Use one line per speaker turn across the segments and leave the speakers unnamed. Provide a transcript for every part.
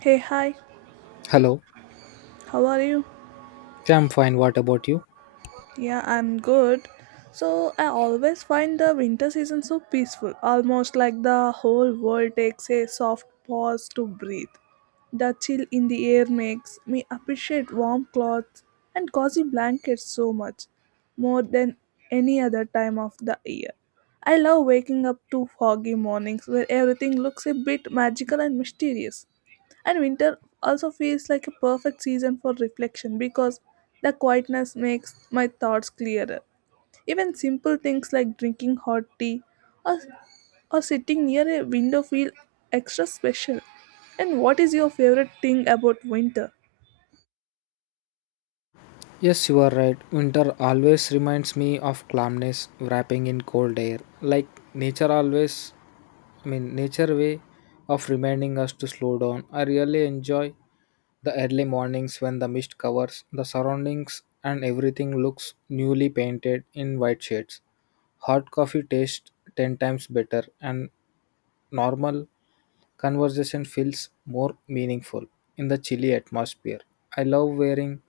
Hey, hi,
Hello.
how are you?
Yeah, I'm fine. What about you?
Yeah, I'm good. So, I always find the winter season so peaceful, almost like the whole world takes a soft pause to breathe. The chill in the air makes me appreciate warm clothes and cozy blankets so much, more than any other time of the year. I love waking up to foggy mornings where everything looks a bit magical and mysterious. And winter also feels like a perfect season for reflection because the quietness makes my thoughts clearer. Even simple things like drinking hot tea or, or sitting near a window feel extra special. And what is your favorite thing about winter?
Yes, you are right. Winter always reminds me of calmness wrapping in cold air. Like nature always, I mean, nature way of reminding us to slow down. I really enjoy the early mornings when the mist covers the surroundings and everything looks newly painted in white shades. Hot coffee tastes 10 times better and normal conversation feels more meaningful in the chilly atmosphere. I love wearing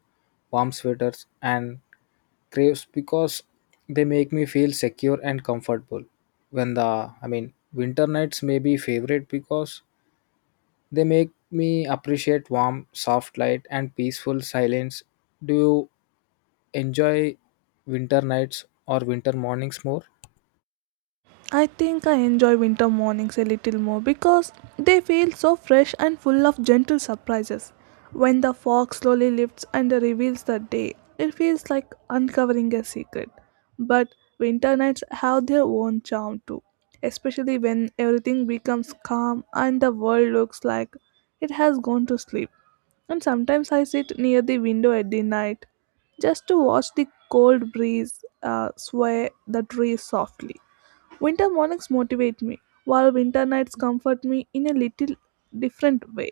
warm sweaters and craves because they make me feel secure and comfortable. When the I mean, winter nights may be favorite because they make me appreciate warm, soft light and peaceful silence. Do you enjoy winter nights or winter mornings more?
I think I enjoy winter mornings a little more because they feel so fresh and full of gentle surprises. When the fog slowly lifts and reveals the day, it feels like uncovering a secret. But winter nights have their own charm too, especially when everything becomes calm and the world looks like it has gone to sleep. And sometimes I sit near the window at the night just to watch the cold breeze sway the trees softly. Winter mornings motivate me, while winter nights comfort me in a little different way.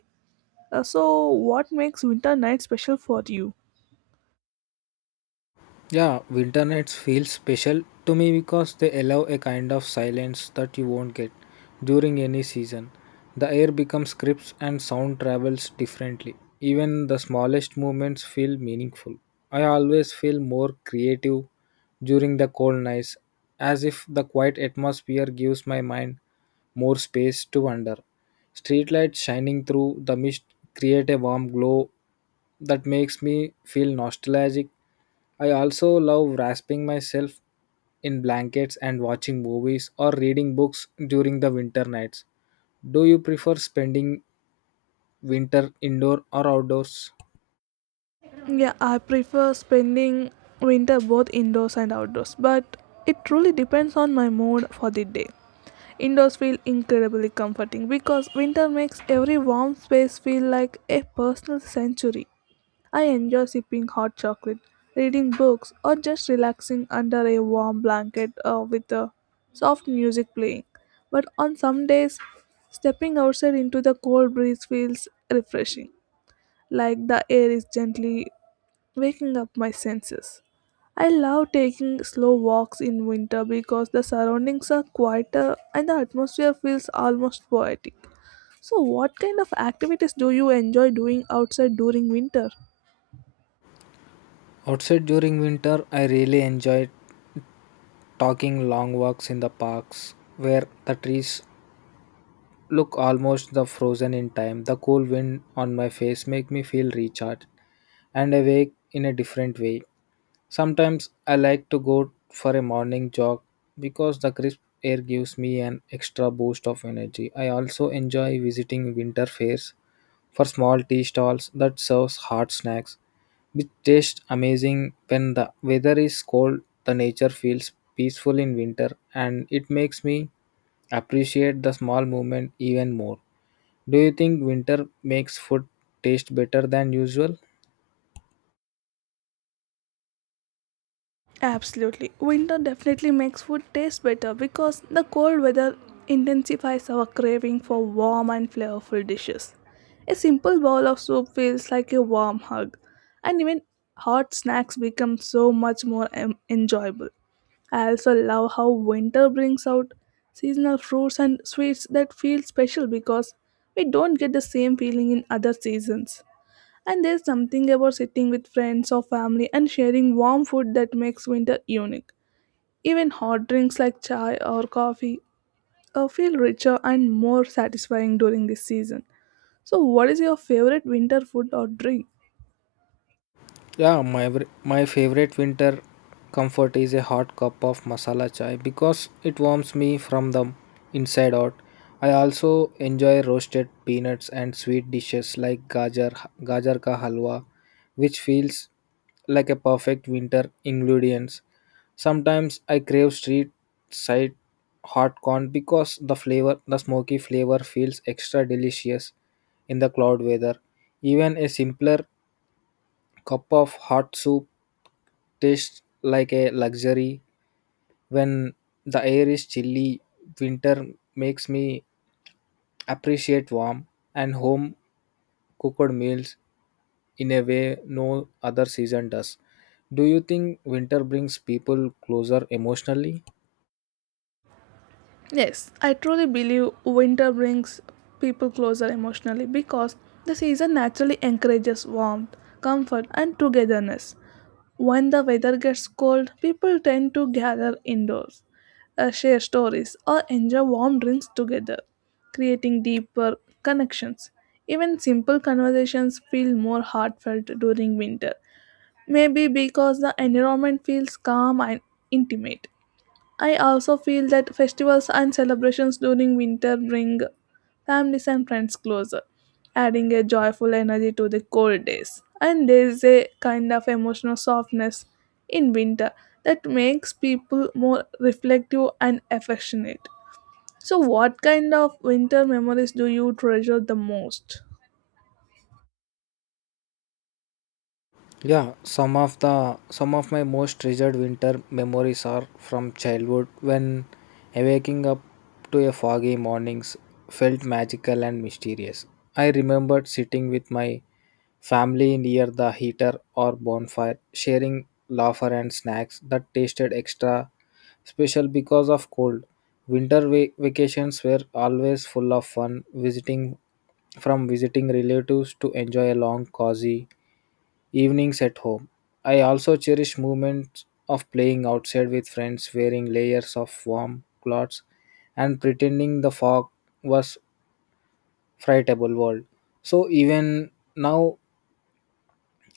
So, what makes winter night special for you?
Yeah, winter nights feel special to me because they allow a kind of silence that you won't get during any season. The air becomes crisp and sound travels differently. Even the smallest movements feel meaningful. I always feel more creative during the cold nights, as if the quiet atmosphere gives my mind more space to wander. Streetlights shining through the mist create a warm glow that makes me feel nostalgic. I also love wrapping myself in blankets and watching movies or reading books during the winter nights. Do you prefer spending winter indoor or outdoors?
Yeah, I prefer spending winter both indoors and outdoors, but it truly depends on my mood for the day. Indoors feel incredibly comforting because winter makes every warm space feel like a personal sanctuary. I enjoy sipping hot chocolate, reading books, or just relaxing under a warm blanket with the soft music playing. But on some days, stepping outside into the cold breeze feels refreshing, like the air is gently waking up my senses. I love taking slow walks in winter because the surroundings are quieter and the atmosphere feels almost poetic. So, what kind of activities do you enjoy doing outside during winter?
Outside during winter, I really enjoy talking long walks in the parks where the trees look almost the frozen in time. The cool wind on my face make me feel recharged and awake in a different way. Sometimes I like to go for a morning jog because the crisp air gives me an extra boost of energy. I also enjoy visiting winter fairs for small tea stalls that serves hot snacks which taste amazing when the weather is cold. The nature feels peaceful in winter and it makes me appreciate the small movement even more. Do you think winter makes food taste better than usual?
Absolutely. Winter definitely makes food taste better because the cold weather intensifies our craving for warm and flavorful dishes. A simple bowl of soup feels like a warm hug, and even hot snacks become so much more enjoyable. I also love how winter brings out seasonal fruits and sweets that feel special because we don't get the same feeling in other seasons. And there's something about sitting with friends or family and sharing warm food that makes winter unique. Even hot drinks like chai or coffee feel richer and more satisfying during this season. So, what is your favorite winter food or drink?
Yeah, my favorite winter comfort is a hot cup of masala chai because it warms me from the inside out. I also enjoy roasted peanuts and sweet dishes like gajar ka halwa, which feels like a perfect winter ingredients. Sometimes I crave street side hot corn because the smoky flavor feels extra delicious in the cloud weather. Even a simpler cup of hot soup tastes like a luxury when the air is chilly. Winter makes me appreciate warm and home cooked meals in a way no other season does. Do you think winter brings people closer emotionally?
Yes, I truly believe winter brings people closer emotionally because the season naturally encourages warmth, comfort, and togetherness. When the weather gets cold, people tend to gather indoors, share stories, or enjoy warm drinks together, creating deeper connections. Even simple conversations feel more heartfelt during winter, maybe because the environment feels calm and intimate. I also feel that festivals and celebrations during winter bring families and friends closer, adding a joyful energy to the cold days. And there is a kind of emotional softness in winter that makes people more reflective and affectionate. So, what kind of winter memories do you treasure the most?
Yeah, some of my most treasured winter memories are from childhood when waking up to a foggy mornings felt magical and mysterious. I remembered sitting with my family near the heater or bonfire, sharing laughter and snacks that tasted extra special because of cold. Winter vacations were always full of fun, visiting from visiting relatives to enjoy a long, cozy evenings at home. I also cherish moments of playing outside with friends, wearing layers of warm clothes and pretending the fog was frightable world. So even now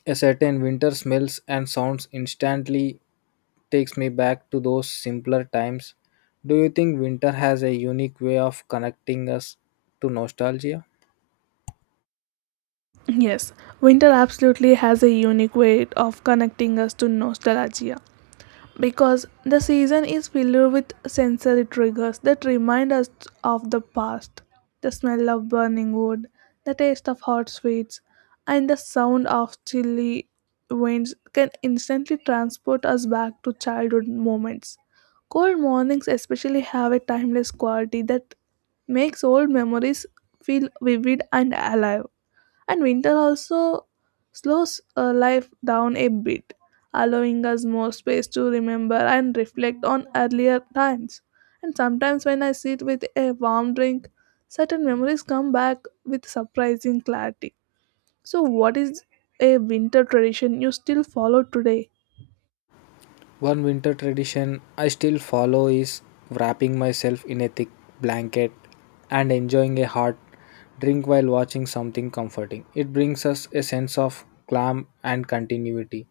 a certain winter smells and sounds instantly takes me back to those simpler times. Do you think winter has a unique way of connecting us to nostalgia?
Yes, winter absolutely has a unique way of connecting us to nostalgia, because the season is filled with sensory triggers that remind us of the past, the smell of burning wood, the taste of hot sweets, and the sound of chilly winds can instantly transport us back to childhood moments. Cold mornings, especially, have a timeless quality that makes old memories feel vivid and alive, and winter also slows life down a bit, allowing us more space to remember and reflect on earlier times. And sometimes, when I sit with a warm drink, certain memories come back with surprising clarity. So, what is a winter tradition you still follow today?
One winter tradition I still follow is wrapping myself in a thick blanket and enjoying a hot drink while watching something comforting. It brings us a sense of calm and continuity,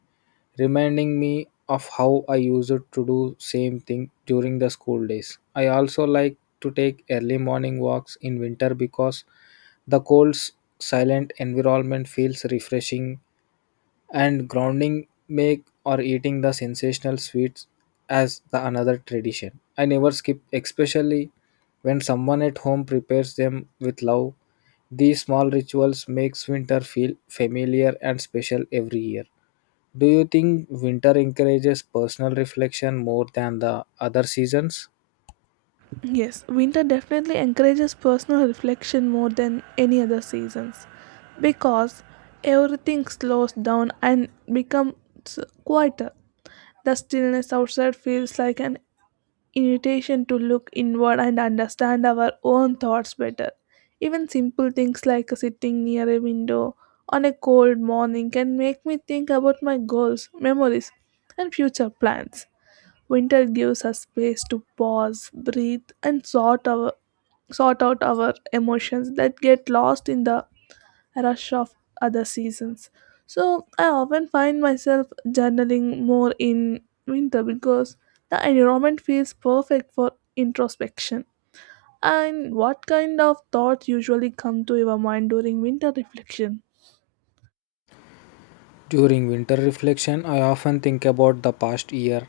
reminding me of how I used to do same thing during the school days. I also like to take early morning walks in winter because the cold's silent environment feels refreshing and grounding make or eating the sensational sweets as the another tradition. I never skip, especially when someone at home prepares them with love. These small rituals makes winter feel familiar and special every year. Do you think winter encourages personal reflection more than the other seasons?
Yes, winter definitely encourages personal reflection more than any other seasons because everything slows down and becomes quieter. The stillness outside feels like an invitation to look inward and understand our own thoughts better. Even simple things like sitting near a window on a cold morning can make me think about my goals, memories, and future plans. Winter gives us space to pause, breathe, and sort out our emotions that get lost in the rush of other seasons. So I often find myself journaling more in winter because the environment feels perfect for introspection. And what kind of thoughts usually come to your mind during winter reflection?
During winter reflection, I often think about the past year,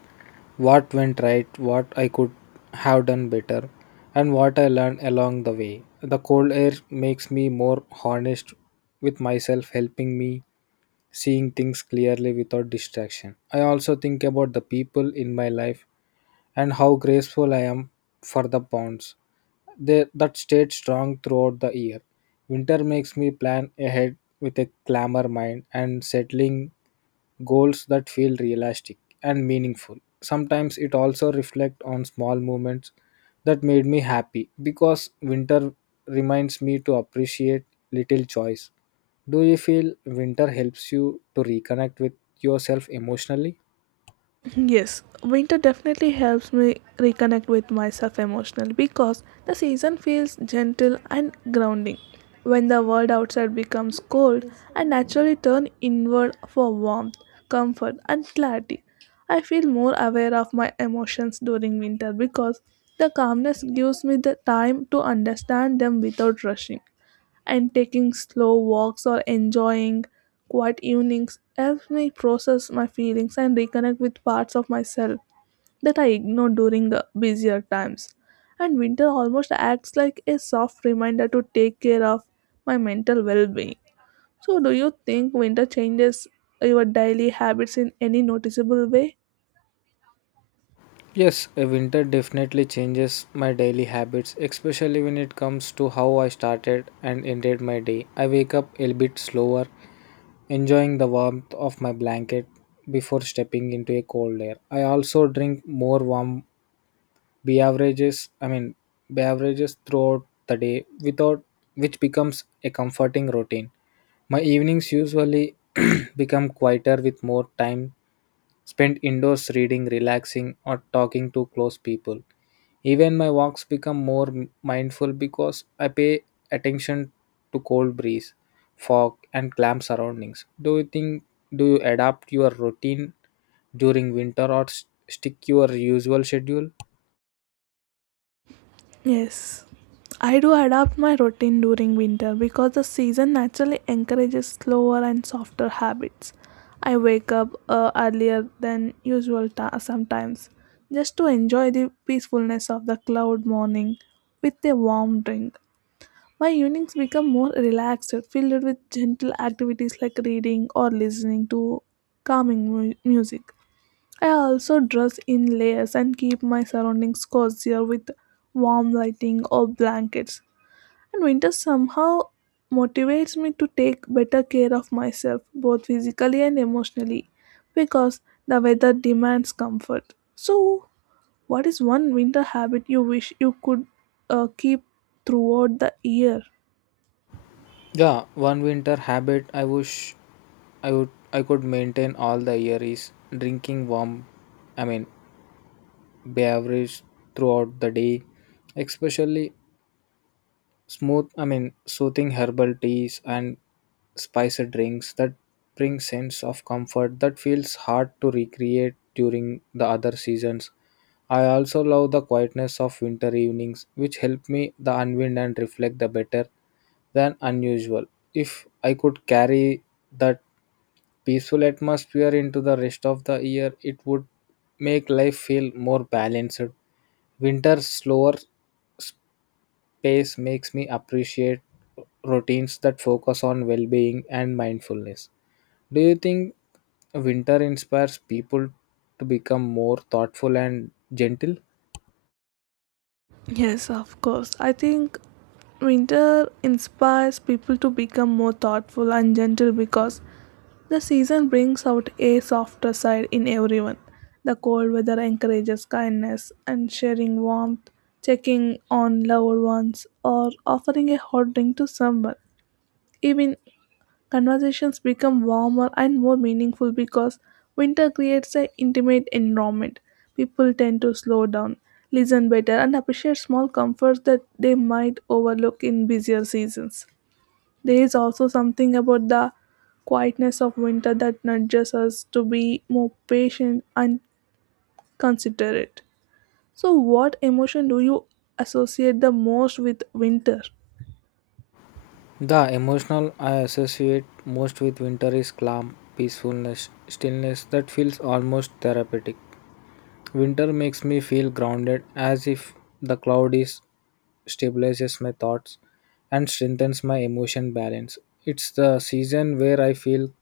what went right, what I could have done better, and what I learned along the way. The cold air makes me more honest with myself, helping me seeing things clearly without distraction. I also think about the people in my life and how grateful I am for the bonds that stayed strong throughout the year. Winter makes me plan ahead with a clamor mind and settling goals that feel realistic and meaningful. Sometimes it also reflects on small moments that made me happy because winter reminds me to appreciate little choice. Do you feel winter helps you to reconnect with yourself emotionally?
Yes, winter definitely helps me reconnect with myself emotionally because the season feels gentle and grounding. When the world outside becomes cold, I naturally turn inward for warmth, comfort, and clarity. I feel more aware of my emotions during winter because the calmness gives me the time to understand them without rushing, and taking slow walks or enjoying quiet evenings helps me process my feelings and reconnect with parts of myself that I ignore during busier times. And winter almost acts like a soft reminder to take care of my mental well being. So, do you think winter changes your daily habits in any noticeable way?
Yes, a winter definitely changes my daily habits, especially when it comes to how I started and ended my day. I wake up a bit slower, enjoying the warmth of my blanket before stepping into a cold air. I also drink more warm beverages, I mean, beverages throughout the day without which becomes a comforting routine. My evenings usually become quieter with more time spent indoors reading, relaxing or talking to close people. Even my walks become more mindful because I pay attention to cold breeze, fog and clam surroundings. Do you think do you adapt your routine during winter or stick your usual schedule?
Yes. I do adapt my routine during winter because the season naturally encourages slower and softer habits. I wake up earlier than usual sometimes just to enjoy the peacefulness of the cloud morning with a warm drink. My evenings become more relaxed, filled with gentle activities like reading or listening to calming music. I also dress in layers and keep my surroundings cozier with warm lighting or blankets. And winter somehow motivates me to take better care of myself, both physically and emotionally, because the weather demands comfort. So, what is one winter habit you wish you could keep throughout the year?
Yeah, one winter habit I wish I would I could maintain all the year is drinking warm, I mean, beverage throughout the day, especially smooth, I mean, soothing herbal teas and spicy drinks that bring sense of comfort that feels hard to recreate during the other seasons. I also love the quietness of winter evenings which help me the unwind and reflect the better than unusual. If I could carry that peaceful atmosphere into the rest of the year, it would make life feel more balanced. Winter slower pace makes me appreciate routines that focus on well being and mindfulness. Do you think winter inspires people to become more thoughtful and gentle?
Yes, of course. I think winter inspires people to become more thoughtful and gentle because the season brings out a softer side in everyone. The cold weather encourages kindness and sharing warmth, checking on loved ones, or offering a hot drink to someone. Even conversations become warmer and more meaningful because winter creates an intimate environment. People tend to slow down, listen better, and appreciate small comforts that they might overlook in busier seasons. There is also something about the quietness of winter that nudges us to be more patient and considerate. So, what emotion do you associate the most with winter?
The emotional I associate most with winter is calm, peacefulness, stillness that feels almost therapeutic. Winter makes me feel grounded as if the cloud is stabilizes my thoughts and strengthens my emotion balance. It's the season where I feel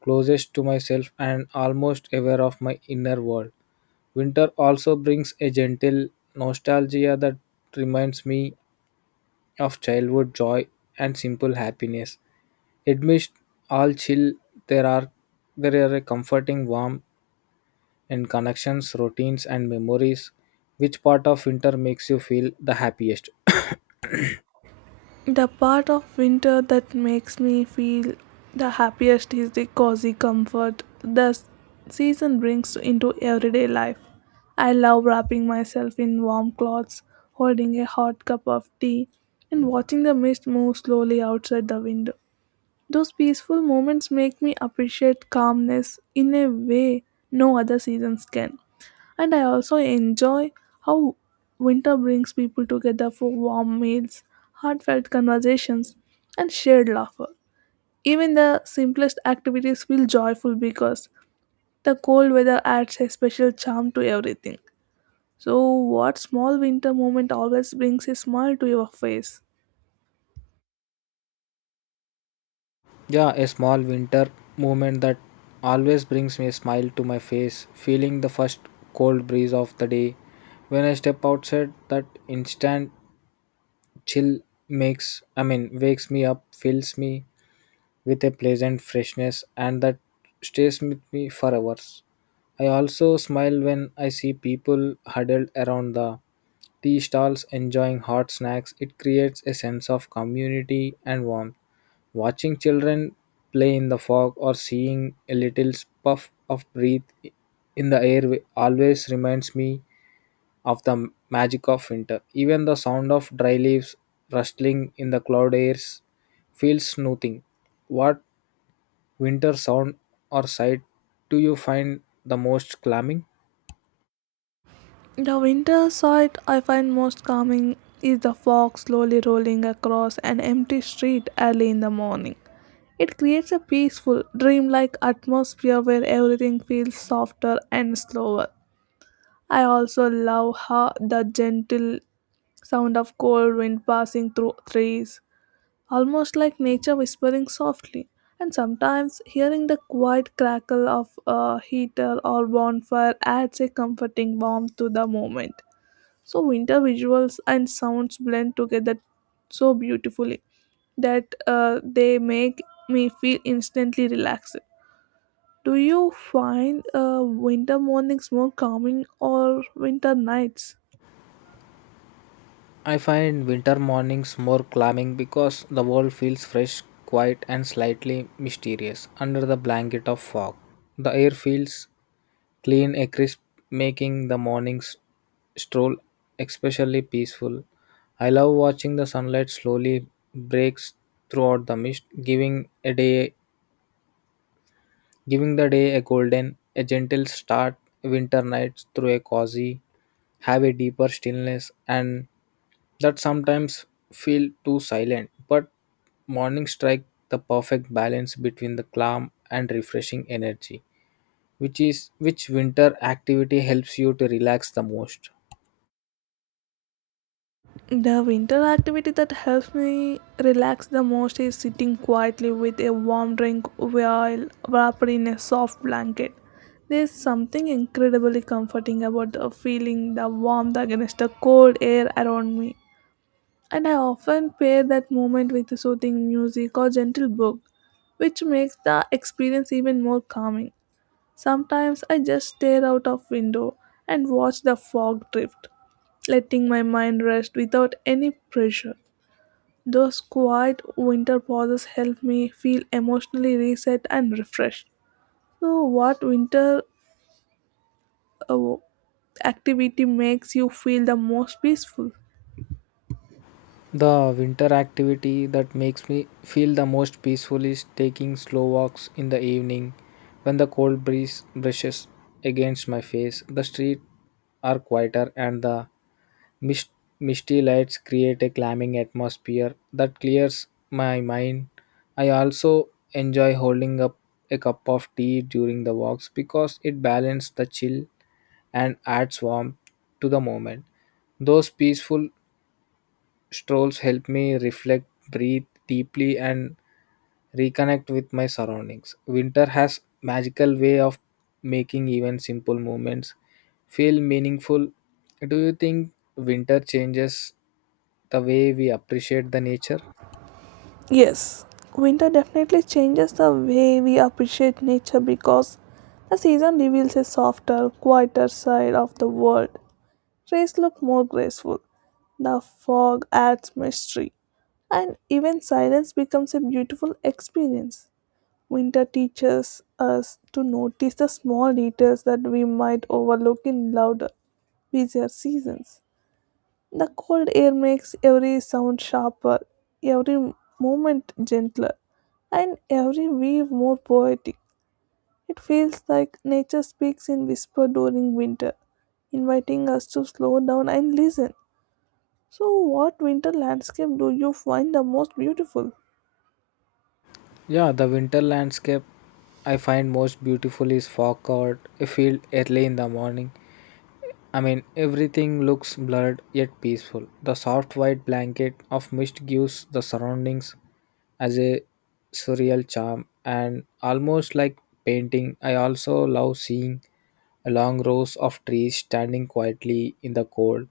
closest to myself and almost aware of my inner world. Winter also brings a gentle nostalgia that reminds me of childhood joy and simple happiness. Amidst all chill, there are there are a comforting warmth and connections, routines, and memories. Which part of winter makes you feel the happiest?
The part of winter that makes me feel the happiest is the cozy comfort the season brings into everyday life. I love wrapping myself in warm clothes, holding a hot cup of tea, and watching the mist move slowly outside the window. Those peaceful moments make me appreciate calmness in a way no other seasons can. And I also enjoy how winter brings people together for warm meals, heartfelt conversations, and shared laughter. Even the simplest activities feel joyful because the cold weather adds a special charm to everything. So, what small winter moment always brings a smile to your face?
Yeah, a small winter moment that always brings me a smile to my face, feeling the first cold breeze of the day. When I step outside, that instant chill makes, I mean, wakes me up, fills me with a pleasant freshness and that stays with me for hours. I also smile when I see people huddled around the tea stalls enjoying hot snacks. It creates a sense of community and warmth. Watching children play in the fog or seeing a little puff of breath in the air always reminds me of the magic of winter. Even the sound of dry leaves rustling in the cloud airs feels soothing. What winter sound or sight do you find the most calming?
The winter sight I find most calming is the fog slowly rolling across an empty street early in the morning. It creates a peaceful, dreamlike atmosphere where everything feels softer and slower. I also love how the gentle sound of cold wind passing through trees, almost like nature whispering softly, and sometimes hearing the quiet crackle of a heater or bonfire adds a comforting warmth to the moment. So winter visuals and sounds blend together so beautifully that they make me feel instantly relaxed. Do you find winter mornings more calming or winter nights?
I find winter mornings more calming because the world feels fresh, quiet, and slightly mysterious under the blanket of fog. The air feels clean and crisp, making the mornings stroll especially peaceful. I love watching the sunlight slowly breaks throughout the mist, giving the day a golden, a gentle start. Winter nights through a cozy have a deeper stillness and that sometimes feel too silent, but morning strike the perfect balance between the calm and refreshing energy. Which winter activity helps you to relax the most?
The winter activity that helps me relax the most is sitting quietly with a warm drink while wrapped in a soft blanket. There's something incredibly comforting about the feeling the warmth against the cold air around me. And I often pair that moment with a soothing music or gentle book, which makes the experience even more calming. Sometimes I just stare out of window and watch the fog drift, letting my mind rest without any pressure. Those quiet winter pauses help me feel emotionally reset and refreshed. So, what winter uh, activity makes you feel the most peaceful?
The winter activity that makes me feel the most peaceful is taking slow walks in the evening when the cold breeze brushes against my face. The streets are quieter and the mist- misty lights create a calming atmosphere that clears my mind. I also enjoy holding up a cup of tea during the walks because it balances the chill and adds warmth to the moment. Those peaceful strolls help me reflect, breathe deeply, and reconnect with my surroundings. Winter has magical way of making even simple movements feel meaningful. Do you think winter changes the way we appreciate the nature?
Yes, winter definitely changes the way we appreciate nature because the season reveals a softer, quieter side of the world. Trees look more graceful, the fog adds mystery, and even silence becomes a beautiful experience. Winter teaches us to notice the small details that we might overlook in louder, busier seasons. The cold air makes every sound sharper, every movement gentler, and every wave more poetic. It feels like nature speaks in whisper during winter, inviting us to slow down and listen. So, what winter landscape do you find the most beautiful?
Yeah, the winter landscape I find most beautiful is fog covered a field early in the morning. I mean, everything looks blurred yet peaceful. The soft white blanket of mist gives the surroundings as a surreal charm and almost like painting. I also love seeing long rows of trees standing quietly in the cold,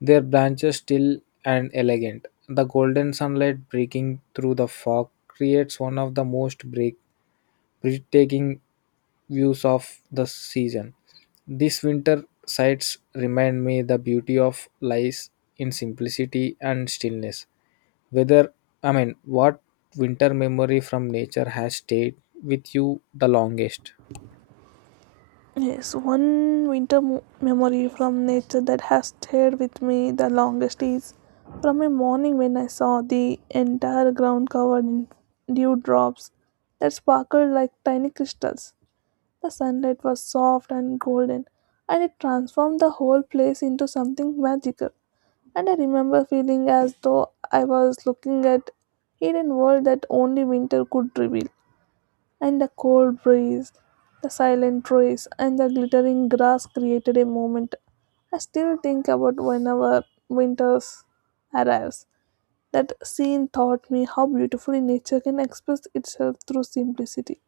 their branches still and elegant. The golden sunlight breaking through the fog creates one of the most breathtaking views of the season. This winter sights remind me the beauty of lies in simplicity and stillness. Whether I mean, what winter memory from nature has stayed with you the longest?
Yes, one winter memory from nature that has stayed with me the longest is from a morning when I saw the entire ground covered in dewdrops that sparkled like tiny crystals. The sunlight was soft and golden, and it transformed the whole place into something magical. And I remember feeling as though I was looking at hidden world that only winter could reveal, and the cold breeze, the silent trees, and the glittering grass created a moment I still think about whenever winter arrives. That scene taught me how beautifully nature can express itself through simplicity.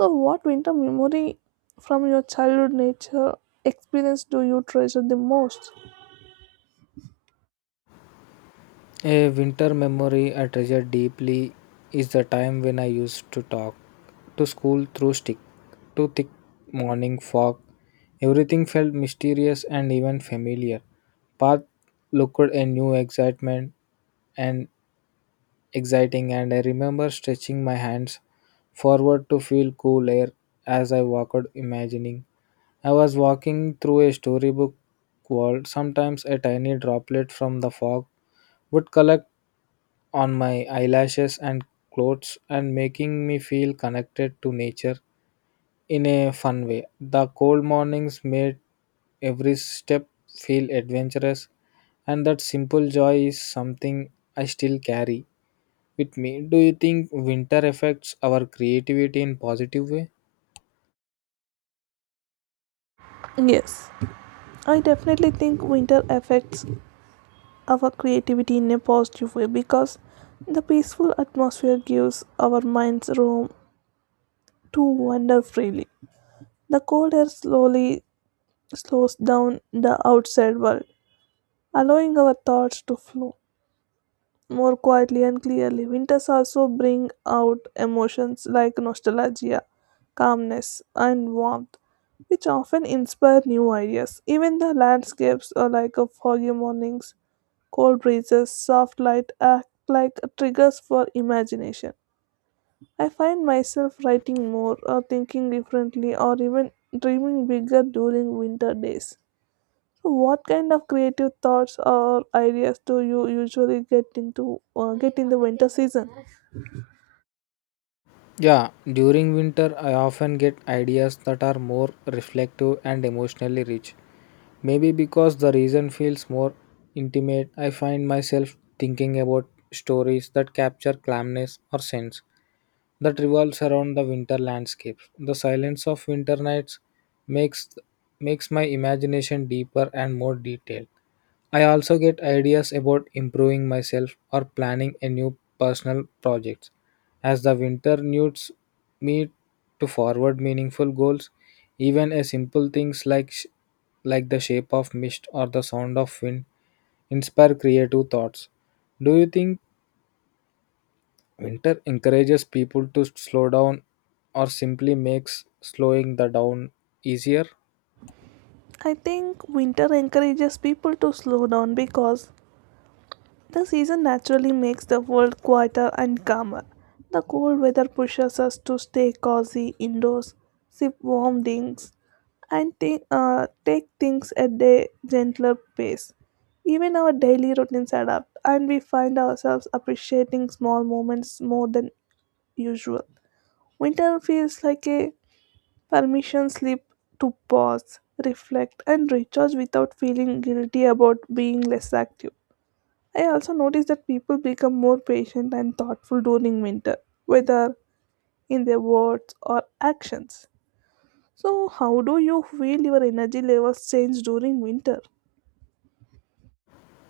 So, what winter memory from your childhood nature experience do you treasure the most?
A winter memory I treasure deeply is the time when I used to talk to school through stick, to thick morning fog. Everything felt mysterious and even familiar. Path looked a new excitement and exciting, and I remember stretching my hands forward to feel cool air as I walked, imagining I was walking through a storybook world. Sometimes a tiny droplet from the fog would collect on my eyelashes and clothes and making me feel connected to nature in a fun way. The cold mornings made every step feel adventurous and that simple joy is something I still carry with me. Do you think winter affects our creativity in positive way?
Yes, I definitely think winter affects our creativity in a positive way because the peaceful atmosphere gives our minds room to wander freely. The cold air slowly slows down the outside world, allowing our thoughts to flow more quietly and clearly. Winters also bring out emotions like nostalgia, calmness, and warmth, which often inspire new ideas. Even the landscapes are like a foggy mornings, cold breezes, soft light act like triggers for imagination. I find myself writing more or thinking differently or even dreaming bigger during winter days. So what kind of creative thoughts or ideas do you usually get in the winter season?
Yeah, during winter, I often get ideas that are more reflective and emotionally rich. Maybe because the reason feels more intimate, I find myself thinking about stories that capture calmness or sense that revolves around the winter landscapes. The silence of winter nights makes makes my imagination deeper and more detailed. I also get ideas about improving myself or planning a new personal project. As the winter nudes me to forward meaningful goals, even a simple things like like the shape of mist or the sound of wind, inspire creative thoughts. Do you think winter encourages people to slow down or simply makes slowing the down easier?
I think winter encourages people to slow down because the season naturally makes the world quieter and calmer. The cold weather pushes us to stay cozy indoors, sip warm drinks, and take things at a gentler pace. Even our daily routines adapt, and we find ourselves appreciating small moments more than usual. Winter feels like a permission slip to pause, reflect, and recharge without feeling guilty about being less active. I also notice that people become more patient and thoughtful during winter, whether in their words or actions. So, how do you feel your energy levels change during winter?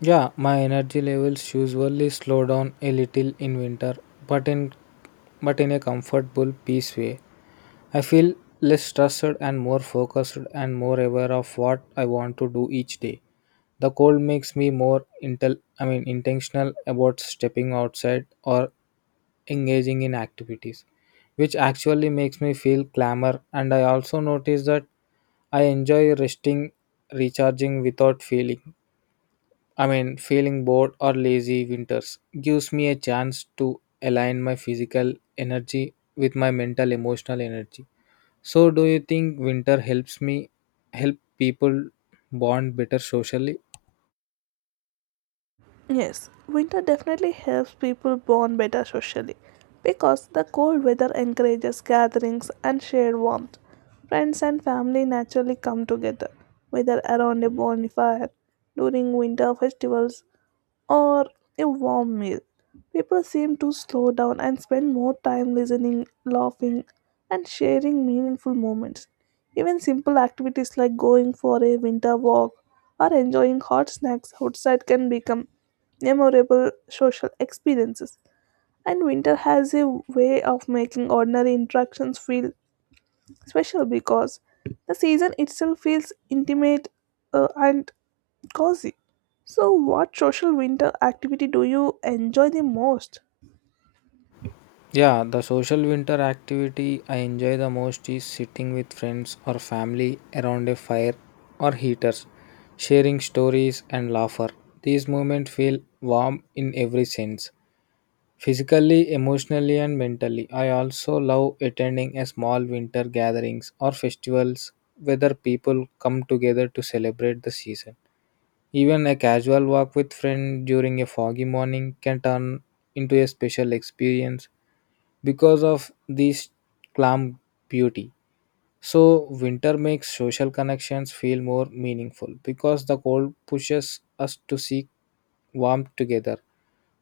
Yeah, my energy levels usually slow down a little in winter, but in but in a comfortable peace way. I feel less stressed and more focused and more aware of what I want to do each day. The cold makes me more intel I mean, intentional about stepping outside or engaging in activities, which actually makes me feel clamor. And I also notice that I enjoy resting, recharging without feeling. I mean, feeling bored or lazy winters gives me a chance to align my physical energy with my mental emotional energy. So, do you think winter help people bond better socially?
Yes, winter definitely helps people bond better socially because the cold weather encourages gatherings and shared warmth. Friends and family naturally come together, whether around a bonfire, during winter festivals, or a warm meal. People seem to slow down and spend more time listening, laughing, and sharing meaningful moments. Even simple activities like going for a winter walk or enjoying hot snacks outside can become memorable social experiences. And winter has a way of making ordinary interactions feel special because the season itself feels intimate and cozy. So, what social winter activity do you enjoy the most?
Yeah, the social winter activity I enjoy the most is sitting with friends or family around a fire or heaters, sharing stories and laughter. These moments feel warm in every sense, physically, emotionally, and mentally. I also love attending a small winter gatherings or festivals where people come together to celebrate the season. Even a casual walk with friend during a foggy morning can turn into a special experience because of this calm beauty. So winter makes social connections feel more meaningful because the cold pushes us to seek warmth together.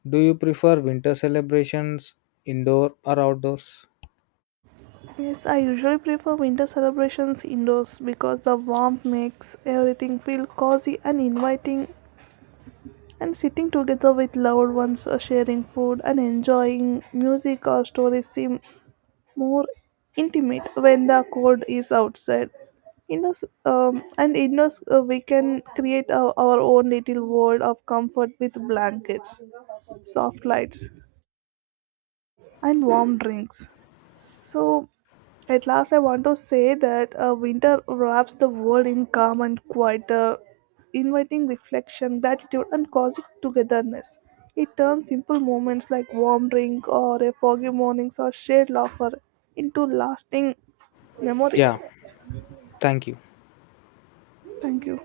Do you prefer winter celebrations indoor or outdoors?
Yes, I usually prefer winter celebrations indoors because the warmth makes everything feel cozy and inviting. And sitting together with loved ones, sharing food, and enjoying music or stories seem more intimate when the cold is outside. Indoors, we can create our own little world of comfort with blankets, soft lights, and warm drinks. So, at last, I want to say that winter wraps the world in calm and quieter, inviting reflection, gratitude, and cozy togetherness. It turns simple moments like warm drink or a foggy mornings or shared laughter into lasting
Yeah,
memories.
thank you.
Thank you.